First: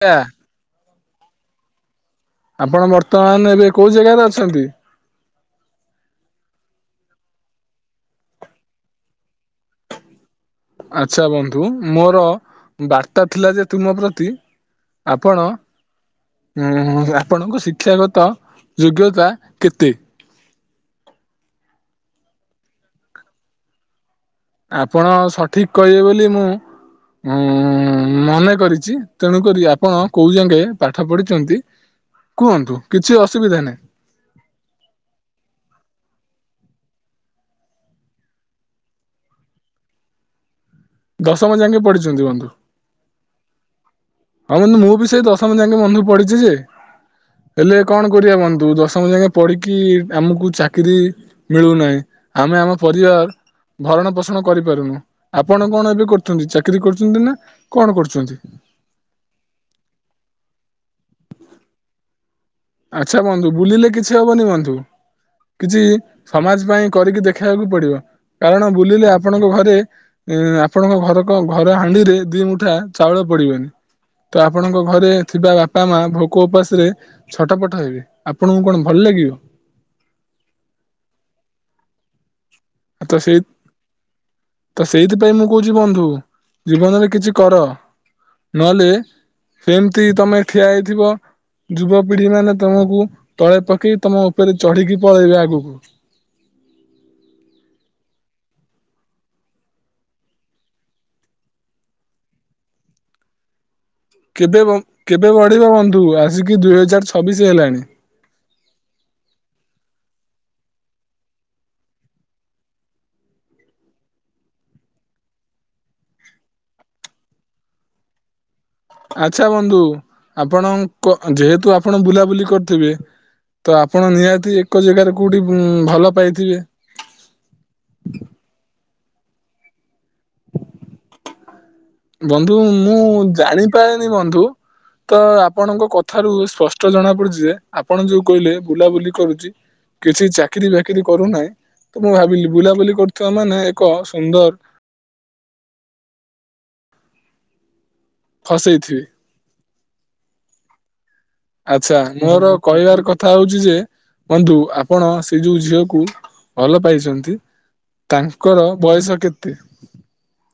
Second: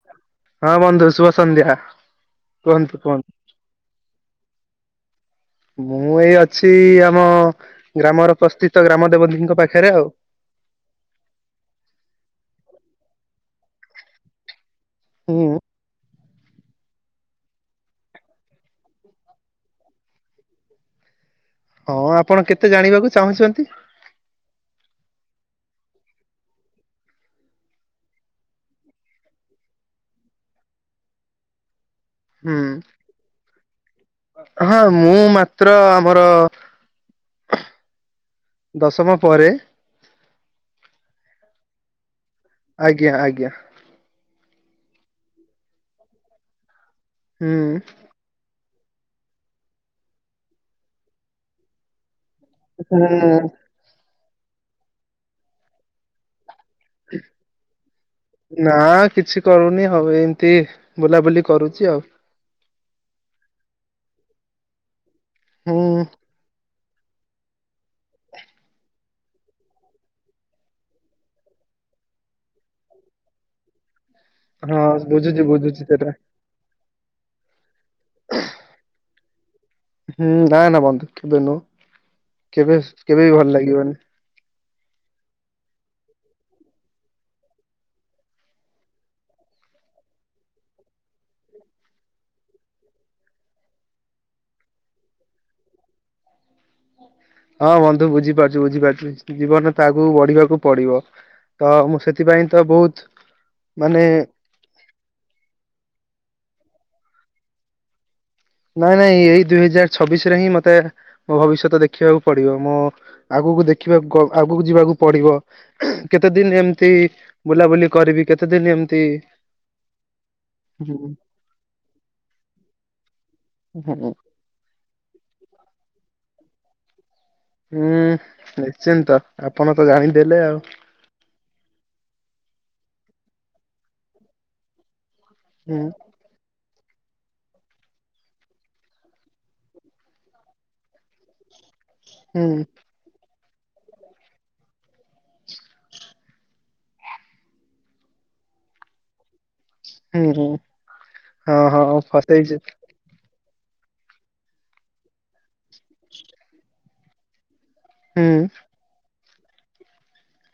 ଆପଣ ହଁ ବନ୍ଧୁ ଶୁଭ ସଂନ୍ଧ୍ୟା। ଆପଣ ବର୍ତ୍ତମାନ ଏବେ କୋଉ ଜାଗାରେ ଅଛନ୍ତି। ମୁଁ ଏଇ ଅଛି ଆମ ଗ୍ରାମର ପ୍ରସ୍ଥିତ ଗ୍ରାମ ଦେବତୀଙ୍କ ପାଖରେ ଆଉ ଆଚଛା ବନ୍ଧୁ ମୋର ବାର୍ତ୍ତା ଥିଲା ଯେ ତୁମ ପ୍ରତି ଆପଣ। ହୁଁ ହୁଁ ହୁଁ ଆପଣଙ୍କ ଶିକ୍ଷାଗତ ଯୋଗ୍ୟତା କେତେ? [inaudible] ହଁ ଆପଣ କେତେ ଜାଣିବାକୁ ଚାହୁଁଛନ୍ତି। ଆପଣ ସଠିକ କହିବେ ବୋଲି ମୁଁ ଉଁ ମନେ କରିଛି ତେଣୁକରି ଆପଣ କୋଉ ଯାଗେ ପାଠ ପଢିଛନ୍ତି। ହୁଁ କୁହନ୍ତୁ କିଛି ଅସୁବିଧା ନାହିଁ ହଁ ମୁଁ ମାତ୍ର ଆମର ଦଶମ ପରେ। ଦଶମ ଯାକେ ପଢିଛନ୍ତି ବନ୍ଧୁ। ଆଜ୍ଞା ଆଜ୍ଞା। ହଉ ବୁ ମୁଁ ବି ସେଇ ଦଶମ ଯାକେ ବନ୍ଧୁ ପଡିିଛି ଯେ ହୁଁ ହେଲେ କଣ କରିବା ବନ୍ଧୁ ସମୟ ଯକେ ପଢିକି ଆମକୁ ଚାକିରି ମିଳୁନାହିଁ। ଆମେ ଆମ ହୁଁ ପରିବାର ଭରଣ ପୋଷଣ କରିପାରୁନୁ ଆପଣ କଣ ଏବେ କରୁଛନ୍ତି ଚା ଚାକିରୀ କରୁଛନ୍ତି ନା କଣ କରୁଛନ୍ତି। ନା କିଛି କରୁନି ହଉ ଏମତି ବୁଲାବୁଲି କରୁଛି ଆଉ। ଆଚ୍ଛା ବନ୍ଧୁ ବୁଲିଲେ କିଛି ହବନି ବନ୍ଧୁ, ହୁଁ କିଛି ସମାଜ ପାଇଁ କରିକି ଦେଖେଇବାକୁ ପଡିବ କାରଣ ବୁଲିଲେ ଆପଣଙ୍କ ଘରେ ଆପଣଙ୍କ ଘର ଘର ହାଣ୍ଡିରେ ଦି ମୁଠା ଚାଉଳ ପଡିବନି ତ ଆପଣଙ୍କ ହଁ ଘରେ ବୁଝୁଛି ଥିବା ବାପା ବୁଝୁଛି ମା ସେଟା ଭୋକ ଉପାସରେ ଛଟ ପଟ ହେବେ, ଆପଣଙ୍କୁ କଣ ଭଲ ଲାଗିବ? ହୁଁ ନା ନା ବନ୍ଧୁ କେବେ ନୁହଁ କେବେ ତ କେବେ ବି ସେଇ ଭଲ ଲାଗିବନି ତ ସେଇଥିପାଇଁ ମୁଁ କହୁଛି ବନ୍ଧୁ ଜୀବନରେ କିଛି କର ନହେଲେ ସେମିତି ତମେ ଠିଆ ହେଇଥିବ ଯୁବ ପିଢି ମାନେ ତମକୁ ତଳେ ପକେଇ ତମ ଉପରେ ଚଢିକି ପଳେଇବେ ଆଗକୁ। [inaudible] ହଁ ବନ୍ଧୁ ବୁଝିପାରୁଛୁ ବୁଝିପାରୁଛୁ ଜୀବନରେ ତାକୁ ବଢିବାକୁ ପଡିବ ତ ମୁଁ ସେଥିପାଇଁ ତ ବହୁତ ମାନେ କେବେ କେବେ ବଢିବ ବନ୍ଧୁ ଆସିକି ଦୁଇ ହଜାର ଛବିଶ ହେଲାଣି। ନାଇଁ ନାଇଁ ଏଇ ଦୁଇ ହଜାର ଛବିଶ ରେ ହିଁ ମତେ ମୋ ଭବିଷ୍ୟତ ଦେଖିବାକୁ ପଡିବ ମୁଁ ଆ ଆଗକୁ ଦେଖିବାକୁ ଆଗକୁ ଯିବାକୁ ପଡିବ କେତେ ଦିନ ଏମତି ବୁଲାବୁଲି କରିବି କେତେ ଦିନ ଏମିତି ଆଛା ବନ୍ଧୁ ଆପଣ ହୁଁ ଯେହେତୁ ଆପଣ ବୁଲାବୁଲି କରିଥିବେ ତ ଆପଣ ହୁଁ ନିହାତି ଏକ ଜାଗାରେ କୋଉଠି ଉ ଭଲ ପାଇଥିବେ! ନିଶ୍ଚିନ୍ତ ଆପଣ ତ ଜାଣେ ବନ୍ଧୁ ମୁଁ ଜାଣିପାରେନି ବନ୍ଧୁ ତ ହୁଁ ଆପଣଙ୍କ କଥାରୁ ସ୍ପଷ୍ଟ ଜଣା ପଡୁଛି, ଯେ ଆପଣ ଯୋଉ କହିଲେ ବୁଲାବୁଲି କରୁଛି କିଛି ଚାକିରି ବାକିରି କରୁନାହିଁ ତ ମୁଁ ହୁଁ ଭାବିଲି ବୁଲାବୁଲି କରୁଥିବା ମାନେ ଏକ ସୁନ୍ଦର [inaudible] ଫସେଇଥିବେ। ହୁଁ ହୁଁ ହଁ ଆଛା ହଁ ମୋର ଫସେଇଛି କହିବାର କଥା ହଉଛି ଯେ ବନ୍ଧୁ ଆପଣ ସେଇ ଯୋଉ ଝିଅକୁ ଭଲ ପାଇଛନ୍ତି ହୁଁ ତାଙ୍କର ବୟସ କେତେ?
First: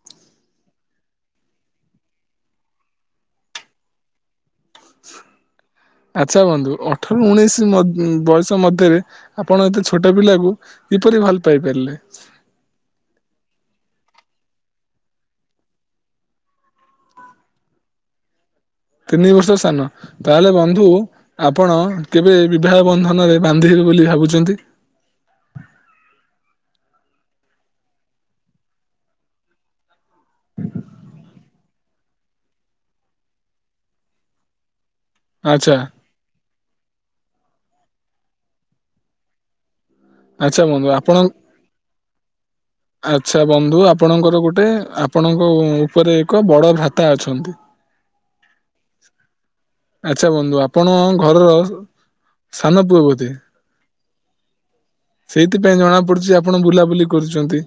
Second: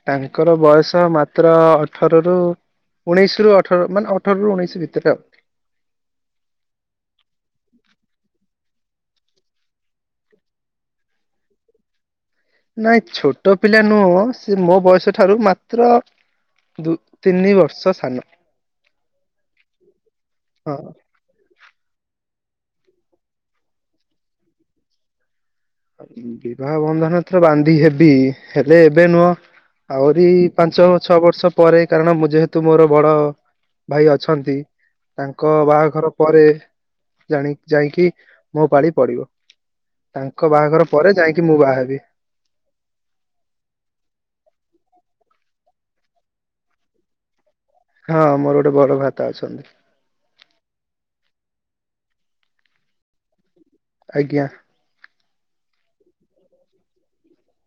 ତାଙ୍କର ବୟସ ମାତ୍ର ଅଠର ରୁ ଉଣେଇଶ ରୁ ଅଠର ମାନେ ଅଠର ରୁ ଉଣେଇଶି। ଆଛା ବନ୍ଧୁ ଅଠର ଉଣେଇଶ ବୟସ ମଧ୍ୟରେ ଆପଣ ଏତେ ଛୋଟ ପିଲାକୁ କିପରି ଭଲ ପାଇ ପାରିଲେ? ନାଇଁ ଛୋଟ ପିଲା ନୁହଁ ସେ ମୋ ବୟସ ଠାରୁ ମାତ୍ର ଦୁ ତିନି ବର୍ଷ ସାନ। ତିନି ବର୍ଷ ସାନ ତାହେଲେ ବନ୍ଧୁ ହଁ ଆପଣ କେବେ ବିବାହ ବନ୍ଧନରେ ବାନ୍ଧିବେ ବୋଲି ଭାବୁଛନ୍ତି? ବିବାହ ବନ୍ଧନ ତରେ ବାନ୍ଧି ହେବି ହେଲେ ଏବେ ନୁହଁ ଆହୁରି ପାଞ୍ଚ ଛଅ ବର୍ଷ ପରେ କାରଣ ମୁଁ ଯେହେତୁ ମୋର ବଡ ଭାଇ ଅଛନ୍ତି, ତାଙ୍କ ଆଚ୍ଛା ବାହାଘର ପରେ ଜାଣି ଯାଇକି ମୋ ପାଳି ପଡିବ ତାଙ୍କ ଆଚ୍ଛା ବାହାଘର ବନ୍ଧୁ ପରେ ଆପଣ ଯାଇକି ମୁଁ ବାହା ହେବି ଆଛା ବନ୍ଧୁ ଆପଣଙ୍କର ଗୋଟେ ଆପଣଙ୍କ ଉପରେ ଏକ ବଡ ଭ୍ରାତା ଅଛନ୍ତି। ହଁ ମୋର ଗୋଟେ ବଡ ଭ୍ରାତା ଅଛନ୍ତି। ଆଚ୍ଛା ବନ୍ଧୁ ଆପଣ ଘରର ସାନ ପୁଅ ବୋଧେ? ଆଜ୍ଞା। ସେଇଥିପାଇଁ ଜଣା ପଡୁଛି, ଆପଣ ବୁଲାବୁଲି କରୁଛନ୍ତି,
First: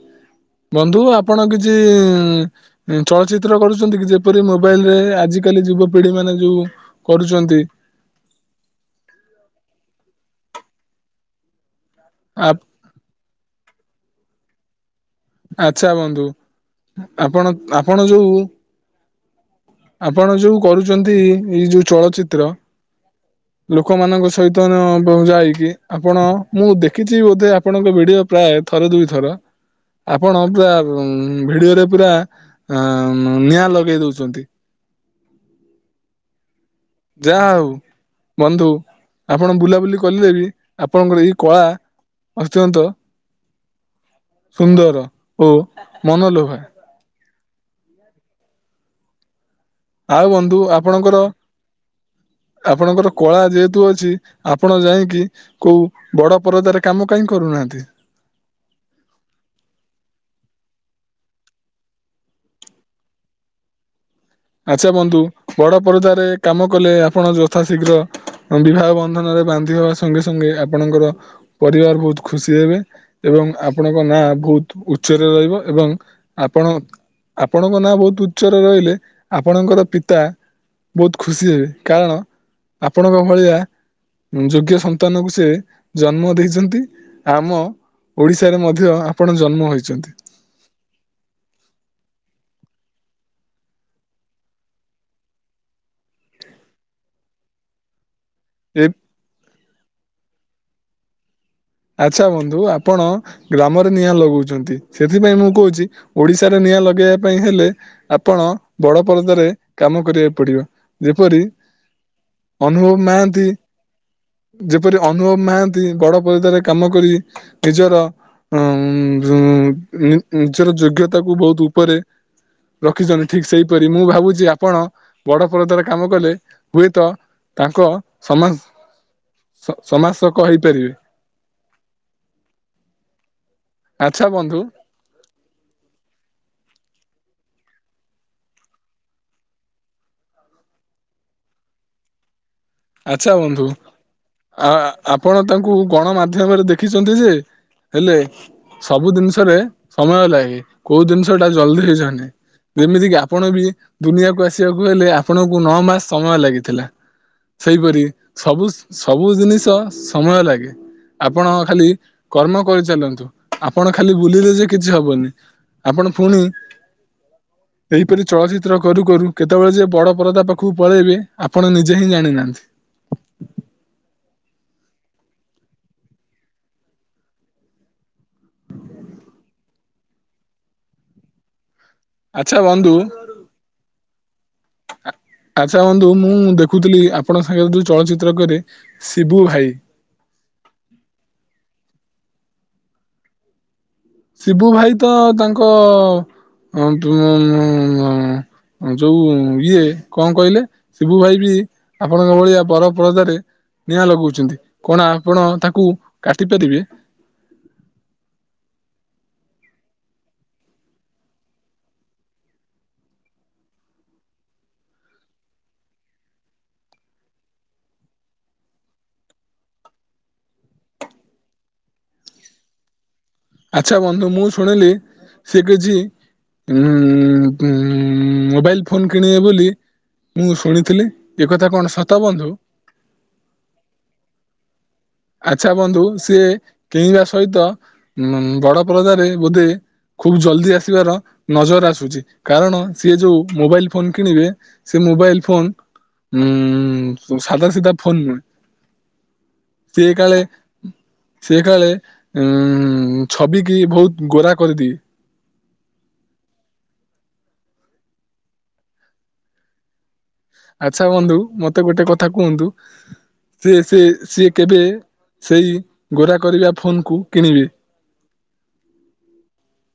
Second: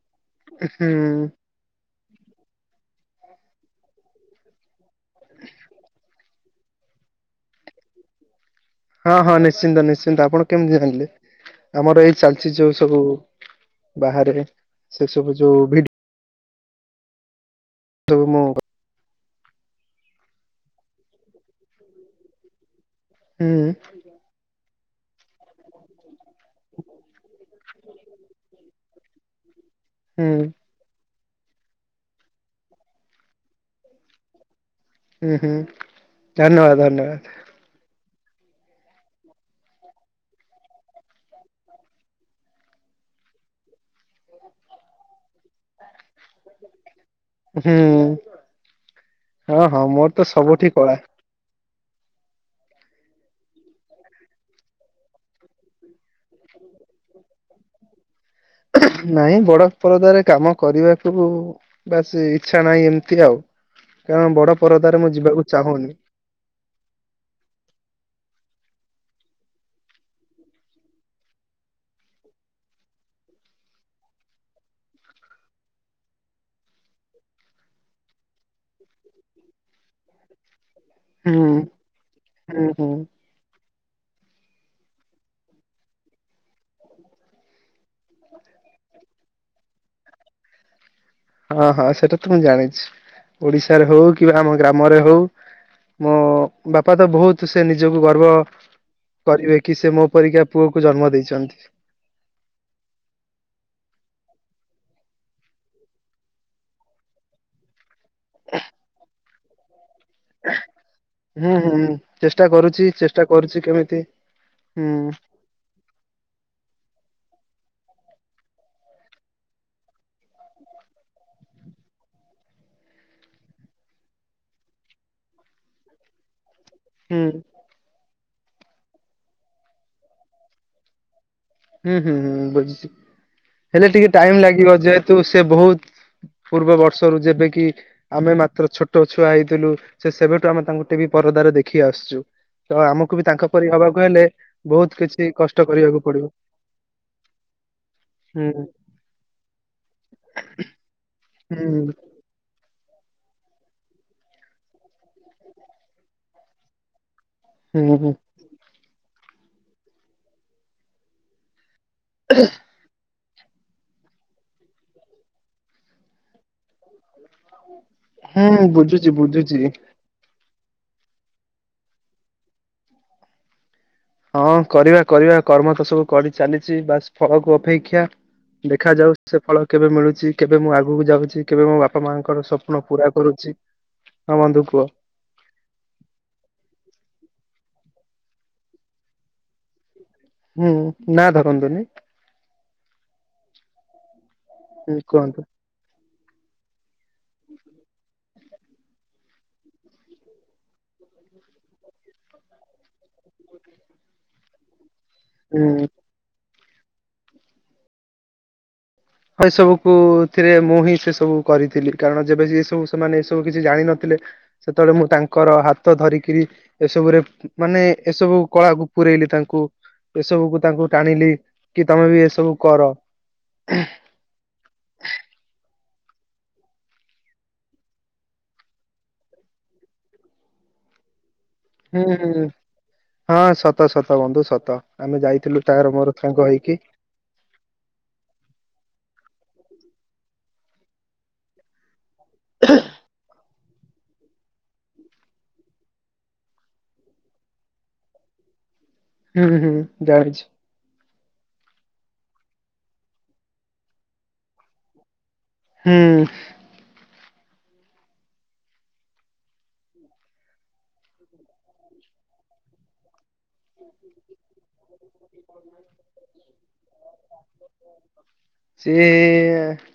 ହୁଁ ବନ୍ଧୁ ଆପଣ କିଛି ଉ ଚଳଚିତ୍ର କରୁଛନ୍ତି, କି ଯେପରି ମୋବାଇଲ ରେ ଆଜିିକାଲି ଯୁବପିଢି ମାନେ ଯୋଉ କରୁଛନ୍ତି। ହଁ ହଁ ନିଶ୍ଚିନ୍ତ ନିଶ୍ଚିନ୍ତ ଆପଣ କେମିତି ଜାଣିଲେ? ଆମର ଏଇ ଚାଲିଛି ଯୋଉ ସବୁ ବାହାରେ ସେ ସବୁ ଯୋଉ ଆଚ୍ଛା ଭିଡି ବନ୍ଧୁ ଆପଣ ଆପଣ ଯୋଉ ମୁଁ ଆପଣ ଯୋଉ କରୁଛନ୍ତି ଏଇ ଯୋଉ ଚଳଚିତ୍ର ହୁଁ। ଲୋକମାନଙ୍କ ସହିତ ଯାଇକି ଆପଣ ମୁଁ ଦେଖିଛି ବୋଧେ ଆପଣଙ୍କ ଭିଡିଓ ପ୍ରାୟ ଥର ଦୁଇଥର। ହୁଁ ଆପଣ ପୁରା ଭିଡିଓରେ ପୁରା ନିଆଁ ଲଗେଇ ଦଉଛନ୍ତି। ହୁଁ ହୁଁ ଧନ୍ୟବାଦ। ଧନ୍ୟବାଦ। ଯାହା ହଉ। ବନ୍ଧୁ ଆପଣ ବୁଲାବୁଲି କଲେ ବି ଆପଣଙ୍କର ଏଇ କଳା ଅତ୍ୟନ୍ତ ସୁନ୍ଦର ଓ ମନଲୋଭା। ହୁଁ ହଁ ହଁ ମୋର ଆଉ ତ ବନ୍ଧୁ ସବୁଠି କଳା। ଆପଣଙ୍କର ହଁ ଆପଣଙ୍କର କଳା ଯେହେତୁ ଅଛି ଆପଣ ଯାଇକି କୋଉ ବଡ ପରଦରେ କାମ କାହିଁ କରୁ କରନାନ୍ତି। [inaudible] ନାଇଁ ବଡ ପରଦାରେ କାମ କରିବାକୁ ବାସ ଇଚ୍ଛା ନାହିଁ ଏମିତି ଆଉ। ହଁ ଆଚ୍ଛା ବନ୍ଧୁ ବଡ ପରଦରେ କାମ କଲେ ଆପଣ ଯଥା ଶୀଘ୍ର ବିବାହ ବନ୍ଧନରେ ବାନ୍ଧି ହେବା ସଙ୍ଗେ ସଙ୍ଗେ ଆପଣଙ୍କର ପରିବାର ବହୁତ ଖୁସି ହେବେ ଏବଂ ଆପଣଙ୍କ ନାଁ ବହୁତ ଉଚ୍ଚରେ ରହିବ ଏବଂ ଆପଣ ଆପଣଙ୍କ ନାଁ ବହୁତ ଉଚ୍ଚରେ ରହିଲେ ଆପଣଙ୍କର ପିତା ବହୁତ ହୁଁ ଖୁସି ହେବେ କାରଣ ହୁଁ ହୁଁ ଆପଣଙ୍କ ଭଳିଆ ଯୋଗ୍ୟ ସନ୍ତାନକୁ ସେ ଜନ୍ମ ଦେଇଛନ୍ତି ଆମ ଓଡିଶାରେ ମଧ୍ୟ ଆପଣ ଜନ୍ମ ହୋଇଛନ୍ତି। [unintelligible] ହଁ ହଁ ସେଟା ତ ମୁଁ ଜାଣିଛି ଓଡିଶାରେ ହଉ କିବା ଆମ ଗ୍ରାମରେ ହଉ ମୋ ବାପା ତ ବହୁତ ସେ ନିଜକୁ ଗର୍ବ ଏ କରିବେ କି ସେ ମୋ ପରିକା ପୁଅକୁ ଜନ୍ମ ଦେଇଛନ୍ତି। ଆଚ୍ଛା ବନ୍ଧୁ ଆପଣ ଗ୍ରାମରେ ନିଆଁ ଲଗଉଛନ୍ତି। ସେଥିପାଇଁ ମୁଁ କହୁଛି ଓଡ଼ିଶାରେ ନିଆଁ ଲଗାଇବା ପାଇଁ ହେଲେ ଆପଣ ବଡ଼ ପରଦାରେ କାମ କରିବାକୁ ପଡିବ, ଯେପରି ହୁଁ ହୁଁ ଚେଷ୍ଟା କରୁଛି ଅନୁଭବ ଚେଷ୍ଟା ମହାନ୍ତି। କରୁଛି କେମିତି ହୁଁ ଯେପରି ଅନୁଭବ ମହାନ୍ତି, ବଡ ପରଦରେ କାମ କରି ନିଜର ଅମ ନିଜର ଯୋଗ୍ୟତାକୁୁ ବହୁତ ଉପରେ ରଖିଛନ୍ତି। ଠିକ ସେଇପରି ମୁଁ ଭାବୁଛି ଆପଣ ବଡ ପରଦାରେ କାମ କଲେ ହୁଏତ ହୁଁ ତାଙ୍କ ସମନ୍ ସମାସକ ହେଇପାରିବେ। ହୁଁ ହୁଁ ହୁଁ ବୁଝିଛି। ହେଲେ ଟିକେ ଆଚ୍ଛା ଟାଇମ ବନ୍ଧୁ ଲାଗିବ ଯେହେତୁ ସେ ବହୁତ ପୂର୍ବବର୍ତ୍ତ ବର୍ଷରୁ, ଯେବେ କିି ଆମେ ମାତ୍ର ଛୋଟ ଛୁଆ ହେଇଥିଲୁ। ସେ ସେବେଠୁ ଆମେ ତାଙ୍କୁ ଟିଭି ପରଦାରେ ଦେଖି ଆଉ ଆସ୍ଛୁ। ତ ଆମକୁ ବି ଆଚ୍ଛା ତାଙ୍କ ବନ୍ଧୁ ପରି ହବାକୁ ହେଲେ, ଆ ବହୁତ କିଛି ଆପଣ କଷ୍ଟ ତାଙ୍କୁ କରିବାକୁ ପଡିବ। ଗଣମାଧ୍ୟମରେ ଦେଖିଛନ୍ତି ଯେ ହେଲେ ହୁଁ ସବୁ ଜିନିଷରେ ସମୟ ଲାଗେ। କୋଉ ଜିନିଷ ଟା ଜଲଦି ହୁଁ ହେଇଯଏନି। ଯେମିତି, କିି ଆପଣ ବି ଦୁନିଆକୁ ଆସିବାକୁ ହେଲେ ଆପଣଙ୍କୁ ନଅ ମାସ ସମୟ ଲାଗିଥିଲା। ହୁଁ ସେଇପରି ହୁଁ ସବୁ ସବୁ ଜିନିଷ ସମୟ ଲାଗେ। ଆପଣ ଖାଲି କର୍ମ କରିଚାଲନ୍ତୁ। ଆପଣ ଖାଲି ବୁଲିଲେ ଯେ କିଛି ହବନି। ଆପଣ ପୁଣି ଏହି ପରି ହୁଁ ଚଳଚ୍ଚିତ୍ର କରୁ ବୁଝୁଛି କରୁ, ବୁଝୁଛି। କେତେବେଳେ ଯେ ବଡ଼ ପରଦା ପାଖକୁ ପଳେଇବେ, ଆପଣ ନିଜେ ହିଁ ଜାଣିନାହାନ୍ତି। ହଁ କରିବା କରିବା କର୍ମ ତ ସବୁ କରି ଚାଲିଛି ବାସ ଫଳକୁ ଅପେକ୍ଷା। ଦେଖା ଯାଉ ସେ ଫଳ କେବେ ମିଳୁଛି। କେବେ ମୁଁ ଆଗକୁ ଯାଉଛି। କେବେ ମୋ ବାପା ବାପା ମାଙ୍କର ସ୍ୱପ୍ନ ପୁରା କରୁଛି। ହଁ ବନ୍ଧୁ କୁହ ଆ-ଆଛା ବନ୍ଧୁ ମୁଁ ଦେଖୁଥିଲି ଆପଣ [unintelligible] ଚଳଚିତ୍ର କରେ ଶିବୁ ଭାଇ। ହୁଁ, ନା ଧରନ୍ତୁନି। ଶିବୁ ଭାଇ ହୁଁ ତ କୁହନ୍ତୁ ତାଙ୍କ ମ-ମ-ମ-ମ ଯୋଉ ଇଏ କଣ କହିଲେ? ଶିବୁ ଭାଇ ବି ଆପଣଙ୍କ ଭଳିଆ ବରପରଦାରେ ନିଆଁ ଲଗଉଛନ୍ତି। କଣ ଆପଣ ତାକୁ ହୁଁ। କାଟି ପାରିବେ? ହଁ ଏ ସବୁ କୁ ଥିରେ ମୁଁ ହିଁ ସେ ସବୁ କରିଥିଲି। କାରଣ ଯେବେ ଏ ସବୁ ସେମାନେ ଏ ସବୁ କିଛି ଜାଣିନଥିଲେ ସେତେବେଳେ ମୁଁ ତାଙ୍କର ହାତ ଧରିକିରି ଏସବୁରେ ମାନେ ଏସବୁ କଳାକୁ ତାଙ୍କୁ ଏସବୁକୁ ତାଙ୍କୁ ଟାଣିଲି କି ତମେ ବି ଏସବୁ କର। ଆଚ୍ଛା ବନ୍ଧୁ ମୁଁ ଶୁଣିଲି ସେ କିଛି ଉ [unintelligible] ମମ ମୋବାଇଲ ଫୋନ୍ କିଣିବେ ବୋଲି ମୁଁ ଶୁଣିଥିଲି। ଏ କଥା କଣ ହୁଁ ସତ ହୁଁ ବନ୍ଧୁ? ହଁ ସତ ସତ ବନ୍ଧୁ ସତ ଆମେ ଯାଇଥିଲୁ ଆଚ୍ଛା ତାର ବନ୍ଧୁ ମୋର ସାଙ୍ଗ ହେଇକି। ମ ବଡ ପଦରେ ବୋଧେ ଖୁବ ଜଲଦି ଆସିବାର ନଜର ଆସୁଛି। କାରଣ ସିଏ ଯୋଉ ମୋବାଇଲ ଫୋନ କିଣିବେ, ସେ ମୋବାଇଲ ଫୋନ ନ ସାଧା ସିଧା ଫୋନ ନୁହେଁ। ହୁଁ ହୁଁ ଯାଉଛି। ସେ କାଳେ ଉଁ ଛବି କିି ବହୁତ ଗୋରା କରିଦିଏ। ହୁଁ। ଆଚ୍ଛା ବନ୍ଧୁ ମତେ ଗୋଟେ କଥା କୁହନ୍ତୁ, ସେ ସେ ସିଏ କେବେ ସେଇ, ଗୋରା କରିବା ଫୋନକୁ କିଣିବେ? ସିଏ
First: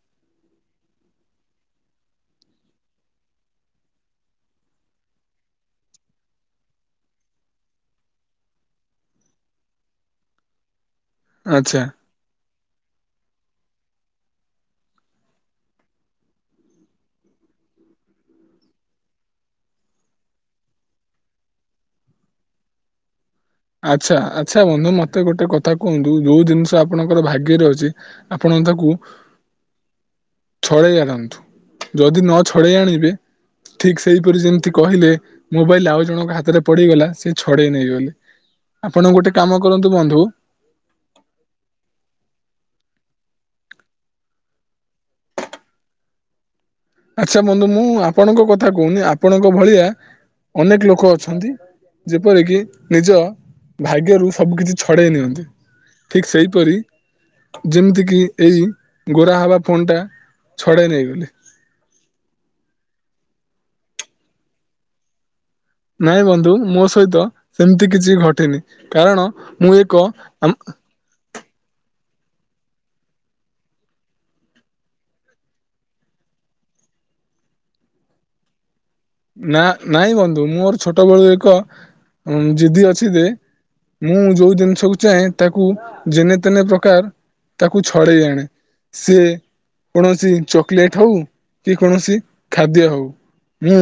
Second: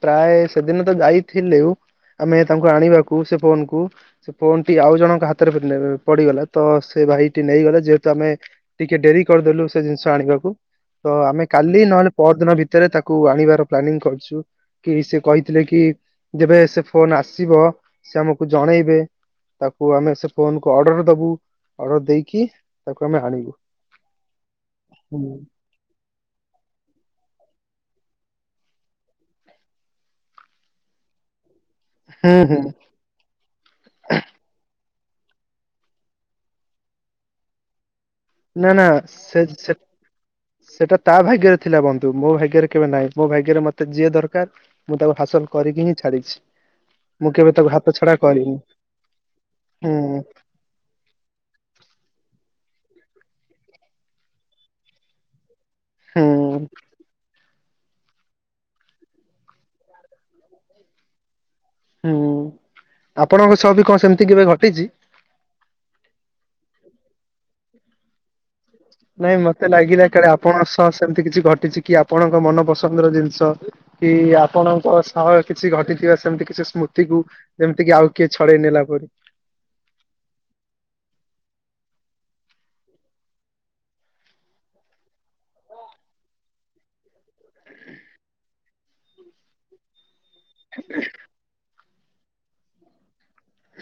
ପ୍ରାୟେ ସେଦିନ ତ ଯାଇଥିଲୁ ଆମେ ତାଙ୍କୁ ଆଣିବାକୁ ସେ ଫୋନକୁ। ସେ ଫୋନ ଟି ଆଉ ଜଣଙ୍କ ହାତରେ ପଡିଗଲା ତ ସେ ଭାଇଟି ନେଇଗଲା ଯେହେତୁ ଆମେ ଟିକେ ଡେରି କରିଦେଲୁ ସେ ଜିନିଷ। ଆଣିବାକୁ, ତ ଆମେ କାଲି ଆଚ୍ଛା ନହେଲେ ପର ଦିନ ଭିତରେ ତାକୁ ଆଣିବାର ପ୍ଲାନିଂ କଲୁ। କି, ସେ କହିଥିଲେ କି। ଯେବେ ସେ ଫୋନ ଆସିବ। ସେ ଆମକୁ ଜଣେଇବେ। ତାକୁ ଆମେ ସେ ଫୋନକୁୁ ଅର୍ଡର ଦବୁ। ଅର୍ଡର ଦେଇକି ତାକୁ ଆମେ ଆଣିବୁ। ଆଚ୍ଛା ଆଚ୍ଛା ବନ୍ଧୁ ହୁଁ ମତେ ଗୋଟେ କଥା କୁହନ୍ତୁ। ଯୋଉ ଜିନିଷ ଆପଣଙ୍କର ଭାଗ୍ୟରେ ଅଛି ଆପଣ ତାକୁ ଛଡେଇ ଆଣନ୍ତୁ। ଯଦି ନ ହୁଁ ଛଡେଇ ଆଣିବେ, ଠିକ ସେଇପରି ଯେମିତି କହିଲେ ମୋବାଇଲ୍ ଆଉ ଜଣଙ୍କ ହାତରେ ପଡିଗଲା। ସେ ଛଡେଇ ନେଇ ଗଲେ। ନା ନା ସେ ସେ ସେଟା ତା ଭାଗ୍ୟରେ ଥିଲା ବନ୍ଧୁ ମୋ ଭାଗ୍ୟରେ କେବେ ନାଇଁ ମୋ ଭାଗ୍ୟରେ ମତେ ଯିଏ ଦରକାର ମୁଁ ତାକୁ ହାସଲ କରିକି ହିଁ ଛାଡିଛି। ଆଚ୍ଛା କେବେ ବନ୍ଧୁ ତାକୁ ହାତ ମୁଁ ଛଡା ଆପଣଙ୍କ କରିନି କଥା କହୁନି ଆପଣଙ୍କ ଭଳିଆ ହୁଁ ଅନେକ ଲୋକ ଅଛନ୍ତି ଯେପରିକି ନିଜ ଭାଗ୍ୟରୁ ସବୁ କିିଛି ଛଡ଼େଇ ନିଅନ୍ତି ଠିକ୍ ହୁଁ ସେହିପରି ଯେମିତି କିି ଏଇ ଗୋରା ହବା ଫୋନ୍ ଟା ଛଡେଇ ନେଇଗଲେ। ହୁଁ ଆପଣଙ୍କ ସହ ବି କଣ ସେମିତି କେବେ ଘଟିଛି? ନାଇଁ ବନ୍ଧୁ ମୋ ସହିତ ସେମିତି କିଛି ଘଟନି। ନାଇଁ ମତେ ଲାଗିଲା କାଳେ ଆପଣଙ୍କ ସହ ସେମିତି କିଛି ଘ ଘଟିଛି କି ଆପଣଙ୍କ ମନପସନ୍ଦର ଜିନିଷ କି ଆପଣଙ୍କ ସହ କିଛି ଘଟିଥିବା ସେମତି କିଛି ସ୍ମୃତିକୁ ଯେମିତି କିି ଆଉ କିଏ ଛଡେଇ ନେଲା ପରେ। ନା ନାଇଁ ବନ୍ଧୁ ମୋର ଛୋଟବେଳୁ ଏକ ଜିଦି ଅଛି ଯେ ମୁଁ ଯୋଉ ଜିନିଷକୁ ଚାହେଁ ତାକୁ ଯେନେ ତେନେ ପ୍ରକାର ତାକୁ ଛଡେଇ ଆଣେ ସିଏ କୌଣସି ଚକଲେଟ ହଉ କି କୌଣସି ଖାଦ୍ୟ ହଉ ମୁଁ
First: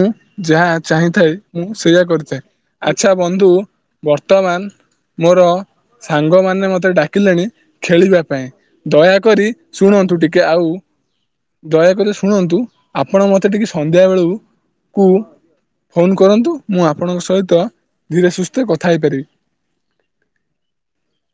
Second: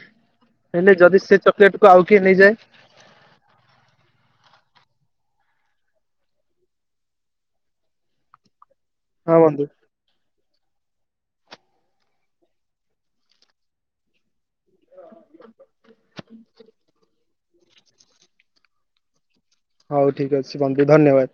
ଯାହା ହେଲେ ଯଦି ଚାହିଁଥାଏ ସେ ମୁଁ ଚକୋଲେଟ କୁ ଆଉ ସେଇୟା କିଏ କରିଥାଏ। ନେଇଯାଏ ଆଚ୍ଛା ବନ୍ଧୁ ବର୍ତ୍ତ ମାନ ମୋର ସାଙ୍ଗମାନେ ମୋତେ ଡାକିଲେଣି ଖେଳିବା ପାଇଁ। ହଁ ଦୟାକରି ବନ୍ଧୁ ଶୁଣନ୍ତୁ ଟିକେ ଆଉ ଦୟାକରି ଶୁଣନ୍ତୁ ଆପଣ ମତେ ଟିକେ ସନ୍ଧ୍ୟା ବେଳକୁ କୁ ଫୋନ୍ କରନ୍ତୁ ମୁଁ ଆପଣଙ୍କ ସହିତ ଧୀରେ ସୁସ୍ଥେ କଥା ହେଇପାରିବି। ହଉ ଠିକ ଅଛି ବନ୍ଧୁ। ଧନ୍ୟବାଦ।